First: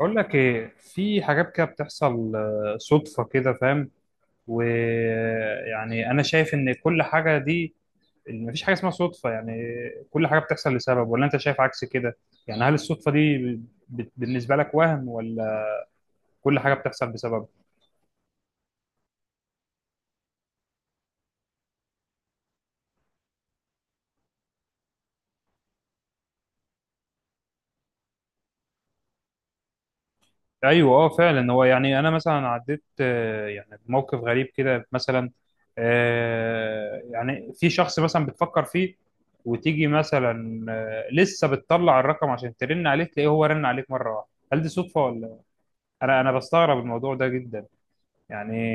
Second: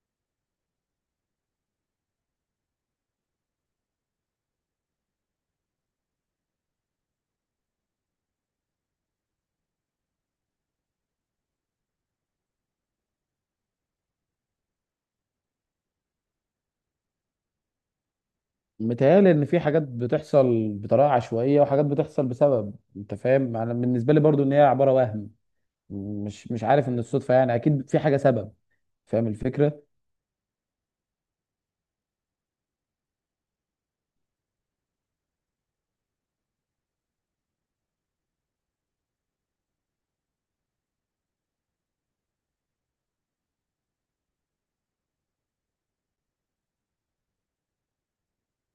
أقول لك إيه، في حاجات كده بتحصل صدفة كده فاهم. ويعني أنا شايف إن كل حاجة دي، مفيش حاجة اسمها صدفة يعني. كل حاجة بتحصل لسبب، ولا أنت شايف عكس كده؟ يعني هل الصدفة دي، بالنسبة لك وهم، ولا كل حاجة بتحصل بسبب؟ متهيألي إن في حاجات بتحصل بطريقة عشوائية وحاجات بتحصل بسبب، أنت فاهم. أنا بالنسبة لي برضو إن هي عبارة وهم. مش عارف إن الصدفة، يعني أكيد في حاجة سبب. فاهم الفكرة. ايوه، اه فعلا. هو يعني انا مثلا عديت يعني بموقف غريب كده مثلا. يعني في شخص مثلا بتفكر فيه، وتيجي مثلا لسه بتطلع الرقم عشان ترن عليه، تلاقيه هو رن عليك مره واحده. هل دي صدفه ولا؟ انا بستغرب الموضوع ده جدا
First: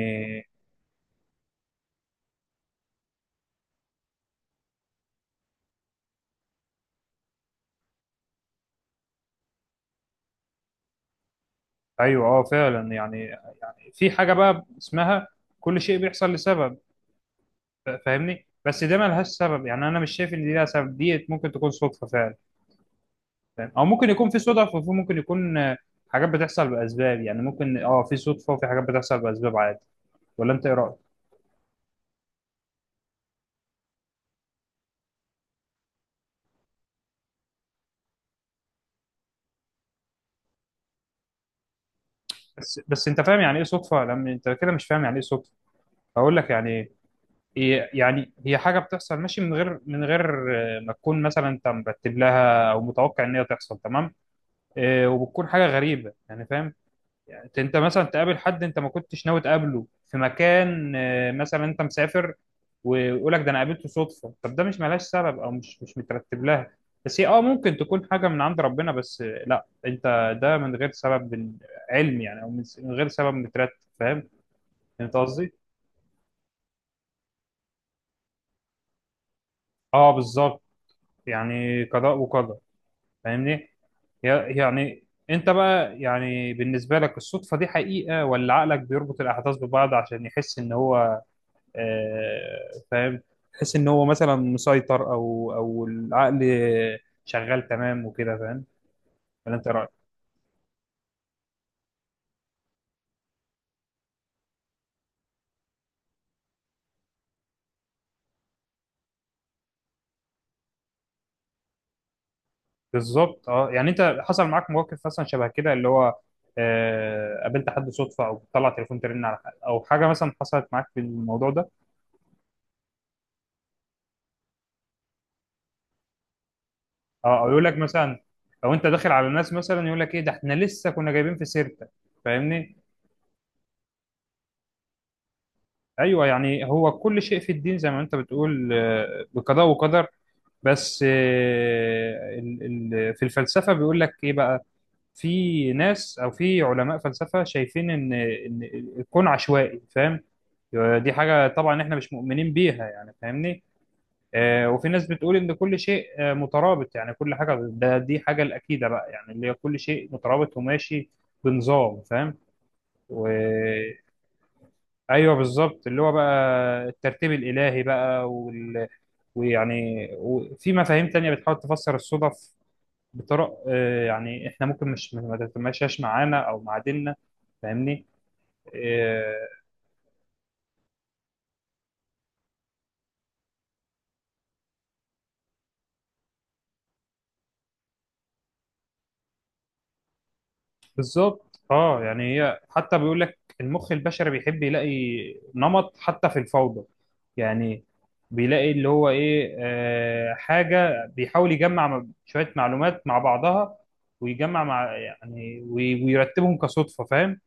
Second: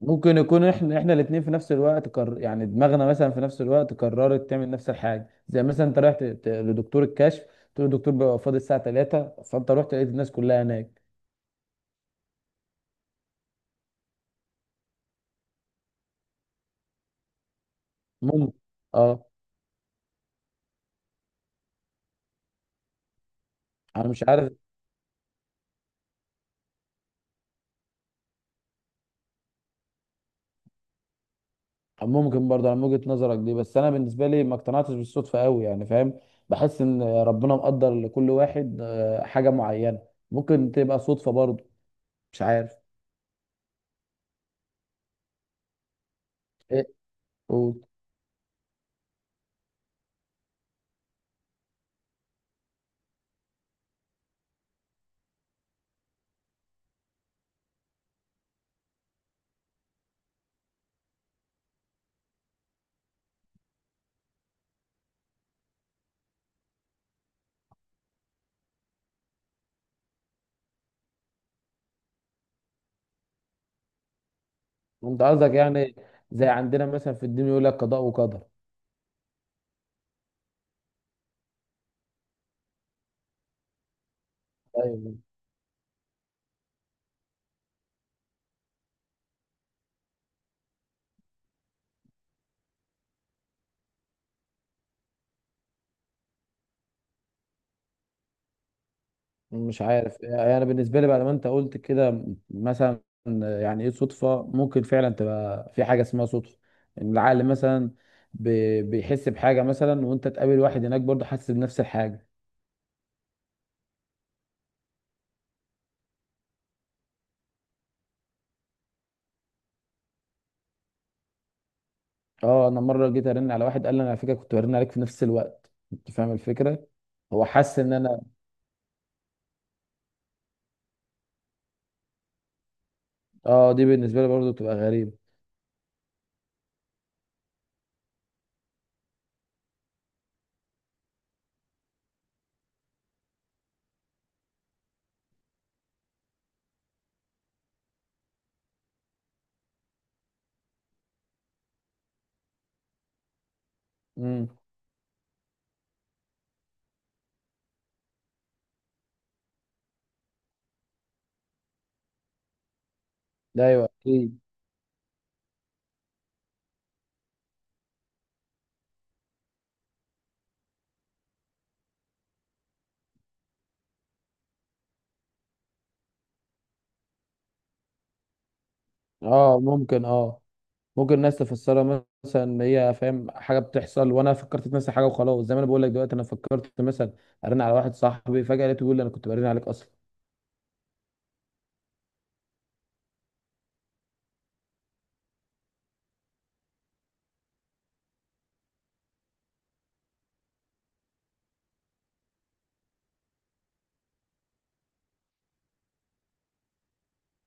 ممكن يكون إحنا الاتنين في نفس الوقت يعني دماغنا مثلا في نفس الوقت قررت تعمل نفس الحاجة. زي مثلا أنت رحت لدكتور الكشف، تقول له الدكتور بيبقى فاضي الساعة 3، فأنت رحت لقيت الناس كلها هناك. ايوه، اه فعلا يعني. يعني في حاجه بقى اسمها كل شيء بيحصل لسبب. فاهمني، ممكن. بس ده أه. ملهاش سبب. يعني انا مش شايف ان دي لها سبب، دي ممكن تكون صدفه فعلا. فاهم؟ او أنا ممكن مش يكون في عارف. صدف، وفي ممكن يكون حاجات بتحصل باسباب. يعني ممكن اه، في صدفه وفي حاجات بتحصل باسباب عادي. ولا انت ايه رايك؟ ممكن برضه على وجهة نظرك دي، بس انا بالنسبه لي ما اقتنعتش بالصدفه قوي، يعني فاهم. بحس ان ربنا مقدر لكل واحد حاجه معينه. ممكن تبقى صدفه برضه. مش عارف. بس انت فاهم يعني ايه صدفه؟ لما انت كده مش فاهم يعني ايه صدفه، هقول لك يعني ايه؟ ايه. قول. يعني هي حاجه بتحصل ماشي، من غير ما تكون مثلا انت مرتب لها، او متوقع ان هي تحصل، تمام؟ وبتكون حاجه غريبه يعني، فاهم؟ يعني انت مثلا تقابل حد انت ما كنتش ناوي تقابله في مكان، مثلا انت مسافر، ويقول لك ده انا قابلته صدفه. طب ده مش ملهاش سبب او مش مترتب لها. بس هي اه، ممكن تكون حاجه من عند ربنا، بس لا، انت ده من غير سبب علمي يعني، او من غير سبب مترتب، فاهم انت انت قصدي؟ قصدك يعني زي عندنا مثلا في الدين، يقول لك قضاء وقدر. اه بالظبط. يعني قضاء وقدر، فاهمني؟ يعني طيب. انت بقى، يعني بالنسبه لك الصدفه دي حقيقه، ولا عقلك بيربط الاحداث ببعض عشان يحس ان هو فاهم، تحس ان هو مثلا مسيطر، او العقل شغال تمام وكده، فاهم؟ ولا انت إيه مش رايك؟ عارف، يعني انا بالنسبه لي بعد ما انت قلت كده مثلا، يعني ايه صدفه، ممكن فعلا تبقى في حاجه اسمها صدفه. ان العقل مثلا بيحس بحاجه مثلا، وانت تقابل واحد هناك برضه حاسس بنفس الحاجه. بالظبط، اه. يعني انت حصل معاك مواقف مثلا شبه كده، اللي هو قابلت حد صدفه، او بتطلع تليفون ترن على حد، او حاجه مثلا حصلت معاك في الموضوع ده. اه انا مره جيت ارن على واحد قال لي انا على فكره كنت برن عليك في نفس الوقت، انت فاهم الفكره. اه، هو او يقول لك حس ان مثلا، انا. او انت داخل على الناس مثلا يقول لك ايه ده، احنا لسه كنا جايبين في سيرتك، فاهمني؟ اه، دي بالنسبه لي برضه بتبقى غريبه. ايوه. يعني هو كل شيء في الدين زي ما انت بتقول بقضاء وقدر. بس في الفلسفه بيقول لك ايه بقى، في ناس او في علماء فلسفه شايفين ان الكون عشوائي، فاهم؟ دي حاجه طبعا احنا مش مؤمنين بيها يعني، فاهمني؟ امم. وفي ناس بتقول ان كل شيء مترابط. يعني كل حاجه، ده دي حاجه الاكيده بقى، يعني اللي هي كل شيء مترابط وماشي بنظام، فاهم؟ ده ايوه اكيد. ايوه بالظبط، اللي هو بقى الترتيب الالهي بقى وال... ويعني وفي مفاهيم تانية بتحاول تفسر الصدف بطرق، يعني احنا ممكن مش ما تتماشاش معانا او مع ديننا، فاهمني؟ آه، اه ممكن الناس تفسرها مثلا ان هي، فاهم، حاجه بتحصل وانا فكرت في نفس الحاجه، وخلاص زي ما انا بقول لك دلوقتي، انا فكرت مثلا ارن على واحد صاحبي، فجاه لقيته بيقول لي انا كنت برن عليك اصلا. بالظبط اه. يعني هي حتى بيقول لك المخ البشري بيحب يلاقي نمط حتى في الفوضى يعني. بيلاقي اللي هو ايه، حاجة بيحاول يجمع شوية معلومات مع بعضها، ويجمع مع يعني ويرتبهم كصدفة، فاهم؟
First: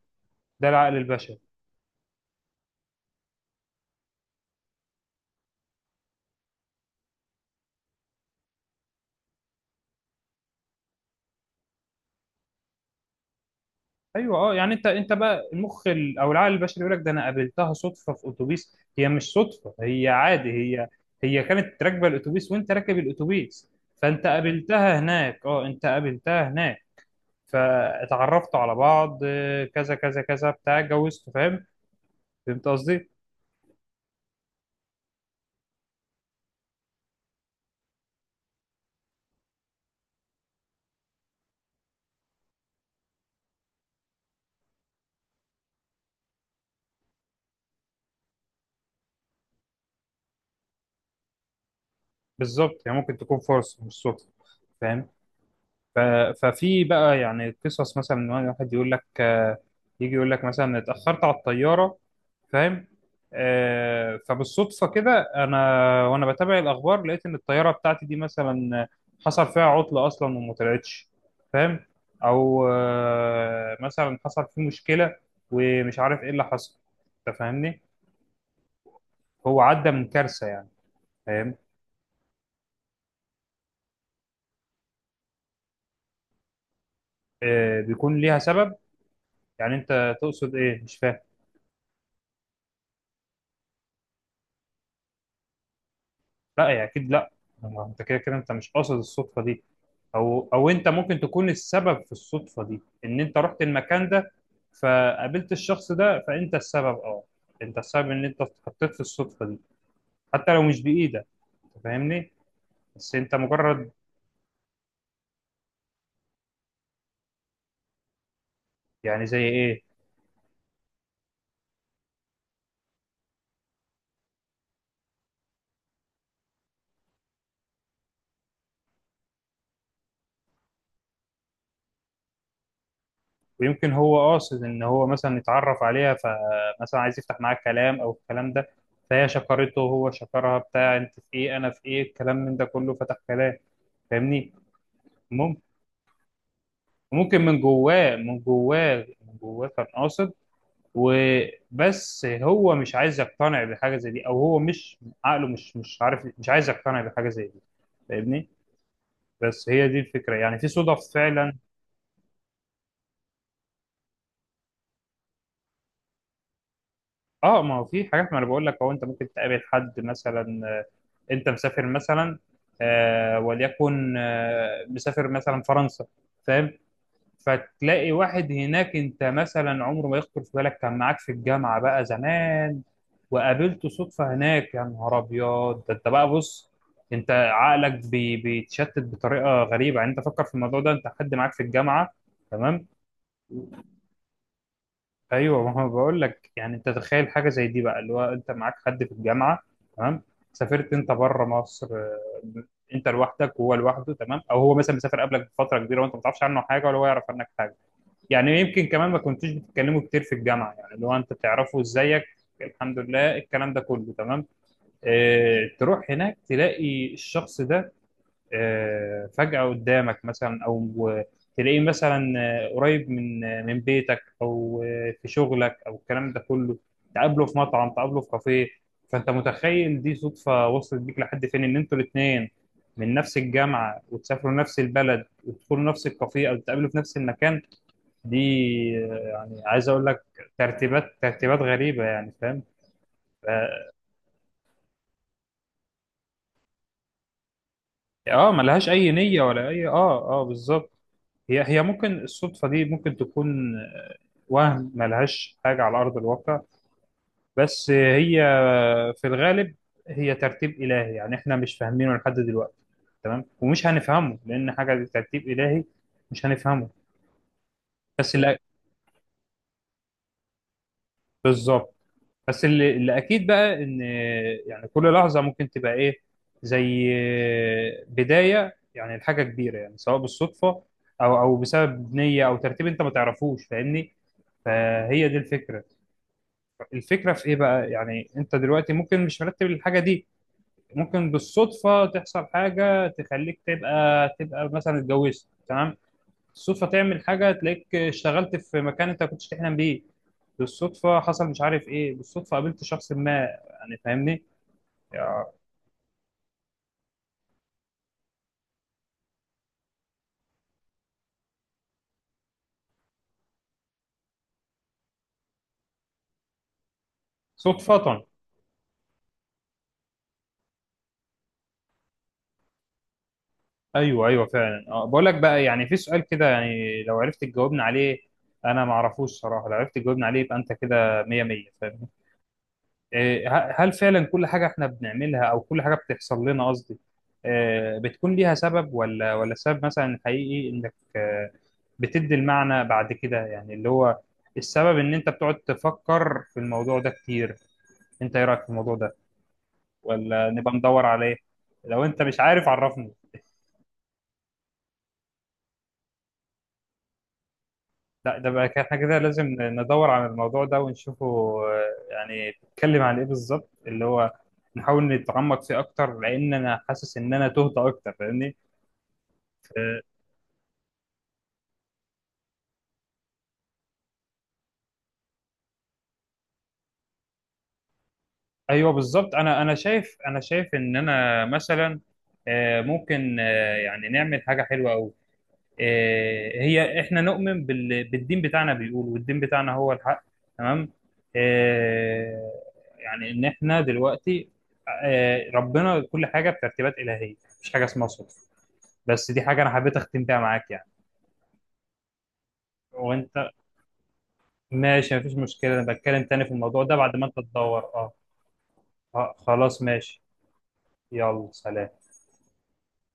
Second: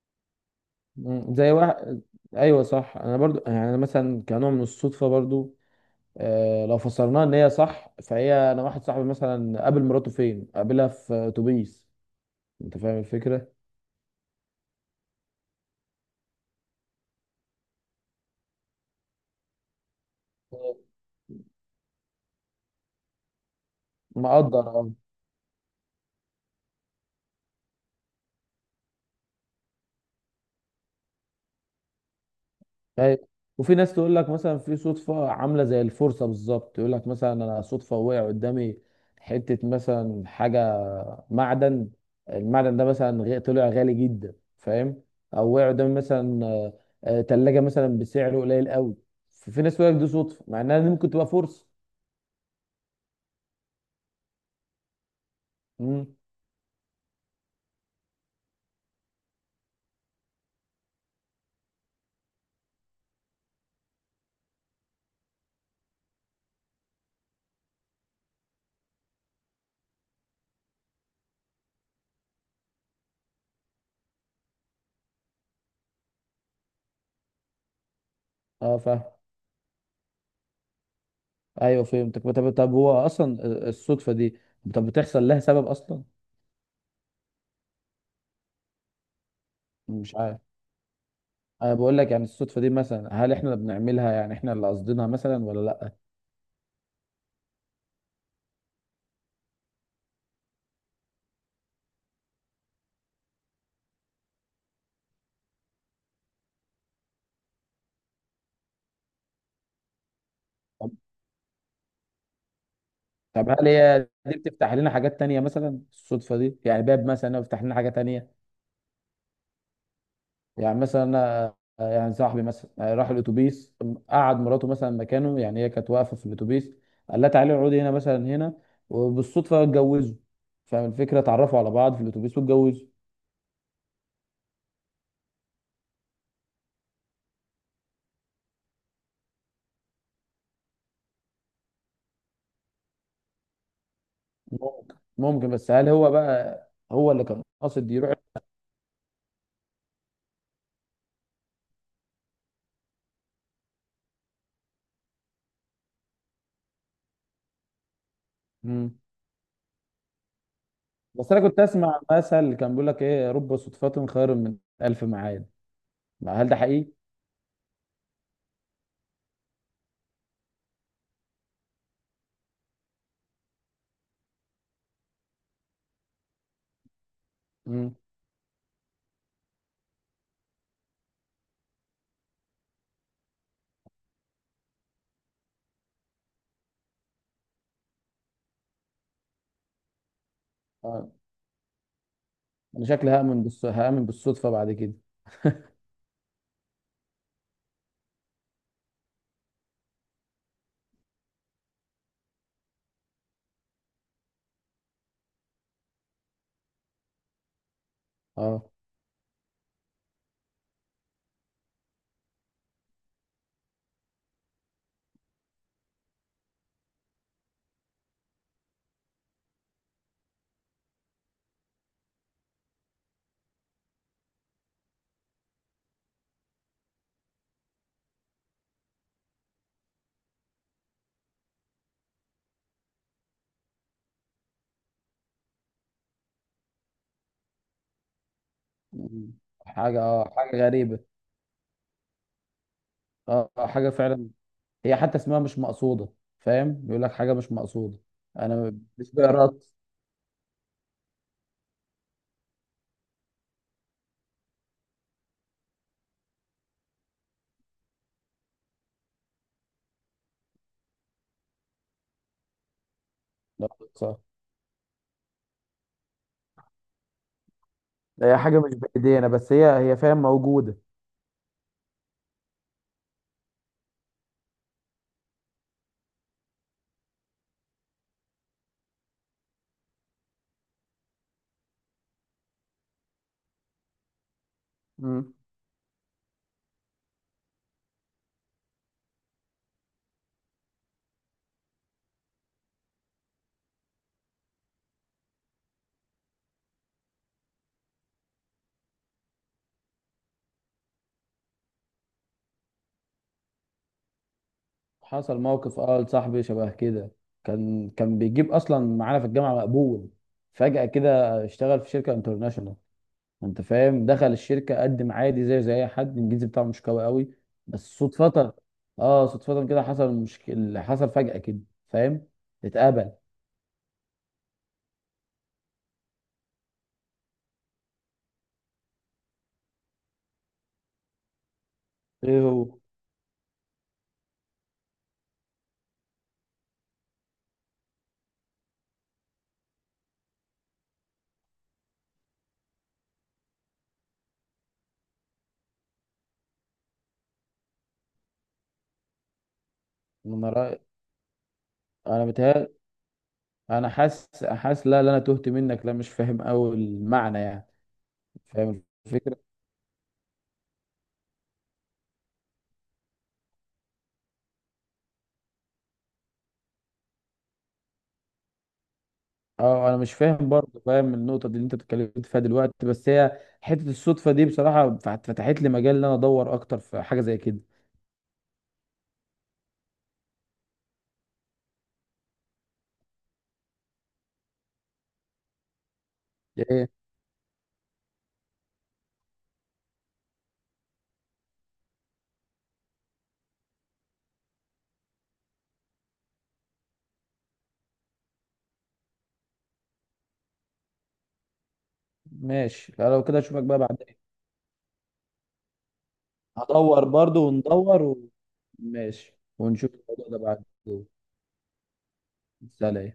ده العقل مم. البشري. زي واحد. ايوه صح، انا برضو يعني أنا مثلا كنوع من الصدفه برضو، لو فسرناها ان هي صح، فهي انا واحد صاحبي مثلا قابل مراته فين؟ قابلها في اتوبيس. انت فاهم الفكره. ايوه اه. يعني انت بقى المخ او العقل البشري يقول لك ده انا قابلتها صدفه في اتوبيس. هي مش صدفه، هي عادي. هي هي كانت راكبه الاتوبيس وانت راكب الاتوبيس، فانت مقدر اه. قابلتها هناك. اه انت قابلتها هناك، فاتعرفتوا على بعض، كذا كذا كذا بتاع، اتجوزتوا، فاهم؟ فهمت قصدي؟ أيوة. وفي ناس تقول لك مثلا في صدفه عامله زي الفرصه بالظبط، يقول لك مثلا انا صدفه وقع قدامي حته مثلا حاجه، معدن. المعدن ده مثلا طلع غالي جدا، فاهم. او وقع قدامي مثلا تلاجة مثلا بسعر قليل قوي. ففي ناس تقول لك دي صدفه، مع انها دي ممكن تبقى فرصه. بالظبط. هي ممكن تكون فرصه مش صدفه، فاهم؟ ف- امم. ففي بقى يعني قصص مثلا ان واحد يقول لك يجي يقول لك مثلا اتأخرت على الطيارة، فاهم؟ فبالصدفة كده انا وانا بتابع الاخبار، لقيت ان الطيارة بتاعتي دي مثلا حصل فيها عطلة اصلا وما طلعتش، فاهم؟ او مثلا حصل فيه مشكلة، ومش عارف ايه اللي حصل، انت فاهمني؟ اه فاهم. هو عدى من كارثة يعني، فاهم؟ ايوه فهمتك. طب هو اصلا الصدفه دي، طب بتحصل لها سبب اصلا؟ بيكون ليها سبب. يعني مش انت عارف. تقصد ايه؟ مش فاهم. انا بقول لك، يعني الصدفه دي مثلا، هل احنا اللي بنعملها، يعني احنا اللي قصدينها مثلا ولا لا؟ لا يعني اكيد لا. ما انت كده كده انت مش قاصد الصدفه دي، او انت ممكن تكون السبب في الصدفه دي، ان انت رحت المكان ده فقابلت الشخص ده. فانت السبب، اه. انت السبب ان انت اتحطيت في الصدفه دي، حتى لو مش طب بايدك. أنت فاهمني؟ بس انت طب هل مجرد. هي دي بتفتح لنا حاجات تانية مثلا، الصدفه دي يعني باب مثلا بيفتح لنا حاجه تانية؟ يعني زي ايه؟ يعني مثلا، يعني صاحبي مثلا راح الاتوبيس، قعد مراته مثلا مكانه، يعني هي كانت واقفه في الاتوبيس. قال لها تعالي اقعدي هنا مثلا هنا، وبالصدفه اتجوزوا. فاهم الفكره، اتعرفوا على بعض في الاتوبيس واتجوزوا. ويمكن هو قاصد ان هو مثلا يتعرف عليها، فمثلا عايز يفتح معاك كلام او الكلام ده. فهي شكرته، هو شكرها، بتاع انت في ايه، انا في ايه، الكلام من ده كله، فتح كلام، فاهمني؟ ممكن، بس هل هو بقى هو اللي وممكن كان من قاصد يروح؟ جواه من جواه من جواه كان قاصد، وبس هو مش عايز يقتنع بحاجه زي دي، او هو مش عقله مش عارف، مش عايز يقتنع بحاجه زي دي، فاهمني؟ مم. بس هي دي الفكره، يعني في صدف بس انا فعلا. كنت اسمع مثل كان بيقول لك ايه، رب صدفة خير من الف معاد. ما هل ده حقيقي؟ اه، ما هو في حاجات. ما انا بقول لك، هو انت ممكن تقابل حد مثلا، انت مسافر مثلا، آه وليكن آه مسافر مثلا فرنسا، فاهم؟ مم. فتلاقي واحد هناك انت مثلا عمره ما يخطر في بالك، كان معاك في الجامعه بقى زمان، وقابلته صدفه هناك. يا نهار ابيض! ده انت بقى بص، انت عقلك بيتشتت بطريقه غريبه يعني. انت فكر في الموضوع ده، انت اه حد معاك في الجامعه، انا تمام؟ شكلي هأمن هأمن بالصدفة بعد كده. ايوه. ما هو بقول لك يعني، انت تخيل حاجه زي دي بقى، اللي هو انت معاك حد في الجامعه، تمام؟ سافرت انت بره مصر، انت لوحدك وهو لوحده، تمام؟ او هو مثلا مسافر قبلك بفتره كبيره، وانت ما تعرفش عنه حاجه، ولا هو يعرف عنك حاجه. يعني اه. يمكن كمان ما كنتوش بتتكلموا كتير في الجامعه، يعني لو انت تعرفه ازيك، الحمد لله، الكلام ده كله. تمام؟ اه، تروح هناك تلاقي الشخص ده، اه، فجأة قدامك مثلا، او تلاقيه مثلا قريب من من بيتك، او في شغلك، او الكلام ده كله. تقابله في مطعم، تقابله في كافيه. فانت متخيل دي صدفة وصلت بيك لحد فين؟ ان انتوا الاثنين من نفس الجامعة، وتسافروا نفس البلد، وتدخلوا نفس الكافيه، او تقابلوا في نفس المكان. دي مم. يعني، عايز اقول لك، حاجة غريبة. ترتيبات غريبه يعني، فاهم؟ اه اه حاجة فعلا. هي حتى اسمها مش مقصودة، فاهم؟ بيقول لك حاجة مش مقصودة. انا ملهاش اي مش نيه، بقرا. ولا اي اه، اه بالظبط. هي ممكن الصدفه دي ممكن تكون وهم، ملهاش حاجه على ارض الواقع. بس هي في الغالب هي ترتيب الهي، يعني احنا مش فاهمينه لحد دلوقتي. تمام؟ لا، ومش صح. هنفهمه، لان حاجه دي ترتيب الهي، مش هنفهمه. بس هي اللي حاجة مش بإيدينا، بس هي فاهم موجودة. بالظبط، بس اللي اكيد بقى ان، يعني كل لحظه ممكن تبقى ايه، زي بدايه يعني لحاجه كبيره. يعني سواء بالصدفه، او بسبب نيه، او ترتيب انت ما تعرفوش، فاهمني؟ فهي مم. دي الفكره. الفكره في ايه بقى، يعني انت دلوقتي ممكن مش مرتب الحاجه دي. ممكن بالصدفه تحصل حاجه تخليك تبقى مثلا اتجوزت، تمام؟ بالصدفه تعمل حاجه تلاقيك اشتغلت في مكان انت ما كنتش تحلم بيه. بالصدفه حصل مش عارف ايه، بالصدفه قابلت شخص ما. يعني فاهمني؟ حصل يا- موقف لصاحبي شبه كده. كان بيجيب اصلا معانا في الجامعه مقبول، فجاه كده اشتغل في شركه انترناشونال. انت فاهم، دخل الشركه قدم عادي زي اي حد، الانجليزي بتاعه مش قوي قوي، بس صدفه. صدفه. اه صدفه كده، حصل مشكله، حصل فجاه كده، فاهم، اتقبل. ايوه ايوه فعلا. اه بقول لك بقى يعني، في سؤال كده، يعني لو عرفت تجاوبنا عليه، انا ما اعرفوش صراحه. لو عرفت تجاوبنا عليه، يبقى انت كده 100 100، فاهم؟ ايه هو؟ هل فعلا كل حاجة احنا بنعملها، او كل حاجة بتحصل لنا قصدي، بتكون ليها سبب، ولا السبب مثلا حقيقي انك بتدي المعنى بعد كده، يعني اللي هو السبب ان انت بتقعد تفكر في الموضوع ده كتير. انت ايه رأيك في الموضوع ده، انا ولا نبقى رأي... ندور عليه؟ لو انت انا مش عارف بتهيألي، عرفني. انا حاسس حاسس، لا لا انا تهت منك، لا مش فاهم قوي المعنى يعني. لا، ده بقى فاهم احنا كده الفكره. لازم ندور على الموضوع ده ونشوفه. آه، يعني بيتكلم عن ايه بالظبط، اللي هو نحاول نتعمق فيه اكتر، لان انا حاسس ان انا تهت اكتر، فاهمني؟ اه انا آه، مش فاهم برضه، فاهم النقطه دي اللي انت اتكلمت فيها دلوقتي، بس هي حته الصدفه دي بصراحه فتحت لي مجال ان انا ادور اكتر في حاجه زي كده. ايوه بالظبط. انا شايف، ان انا مثلا ممكن يعني نعمل حاجه حلوه قوي. ايه؟ هي احنا نؤمن بالدين بتاعنا، بيقول والدين بتاعنا هو الحق، تمام؟ آه، يعني ان احنا دلوقتي ربنا كل حاجه بترتيبات الهيه، مفيش حاجه اسمها صدفه. بس دي حاجه انا حبيت اختم بيها معاك يعني. ماشي، لا لو وانت كده اشوفك بقى بعدين. ماشي، مفيش مشكله. انا بتكلم تاني في الموضوع ده هدور بعد ما انت برضه تدور، وندور اه و... ماشي. خلاص ونشوف ماشي. الموضوع ده بعد. يلا سلام. سلام.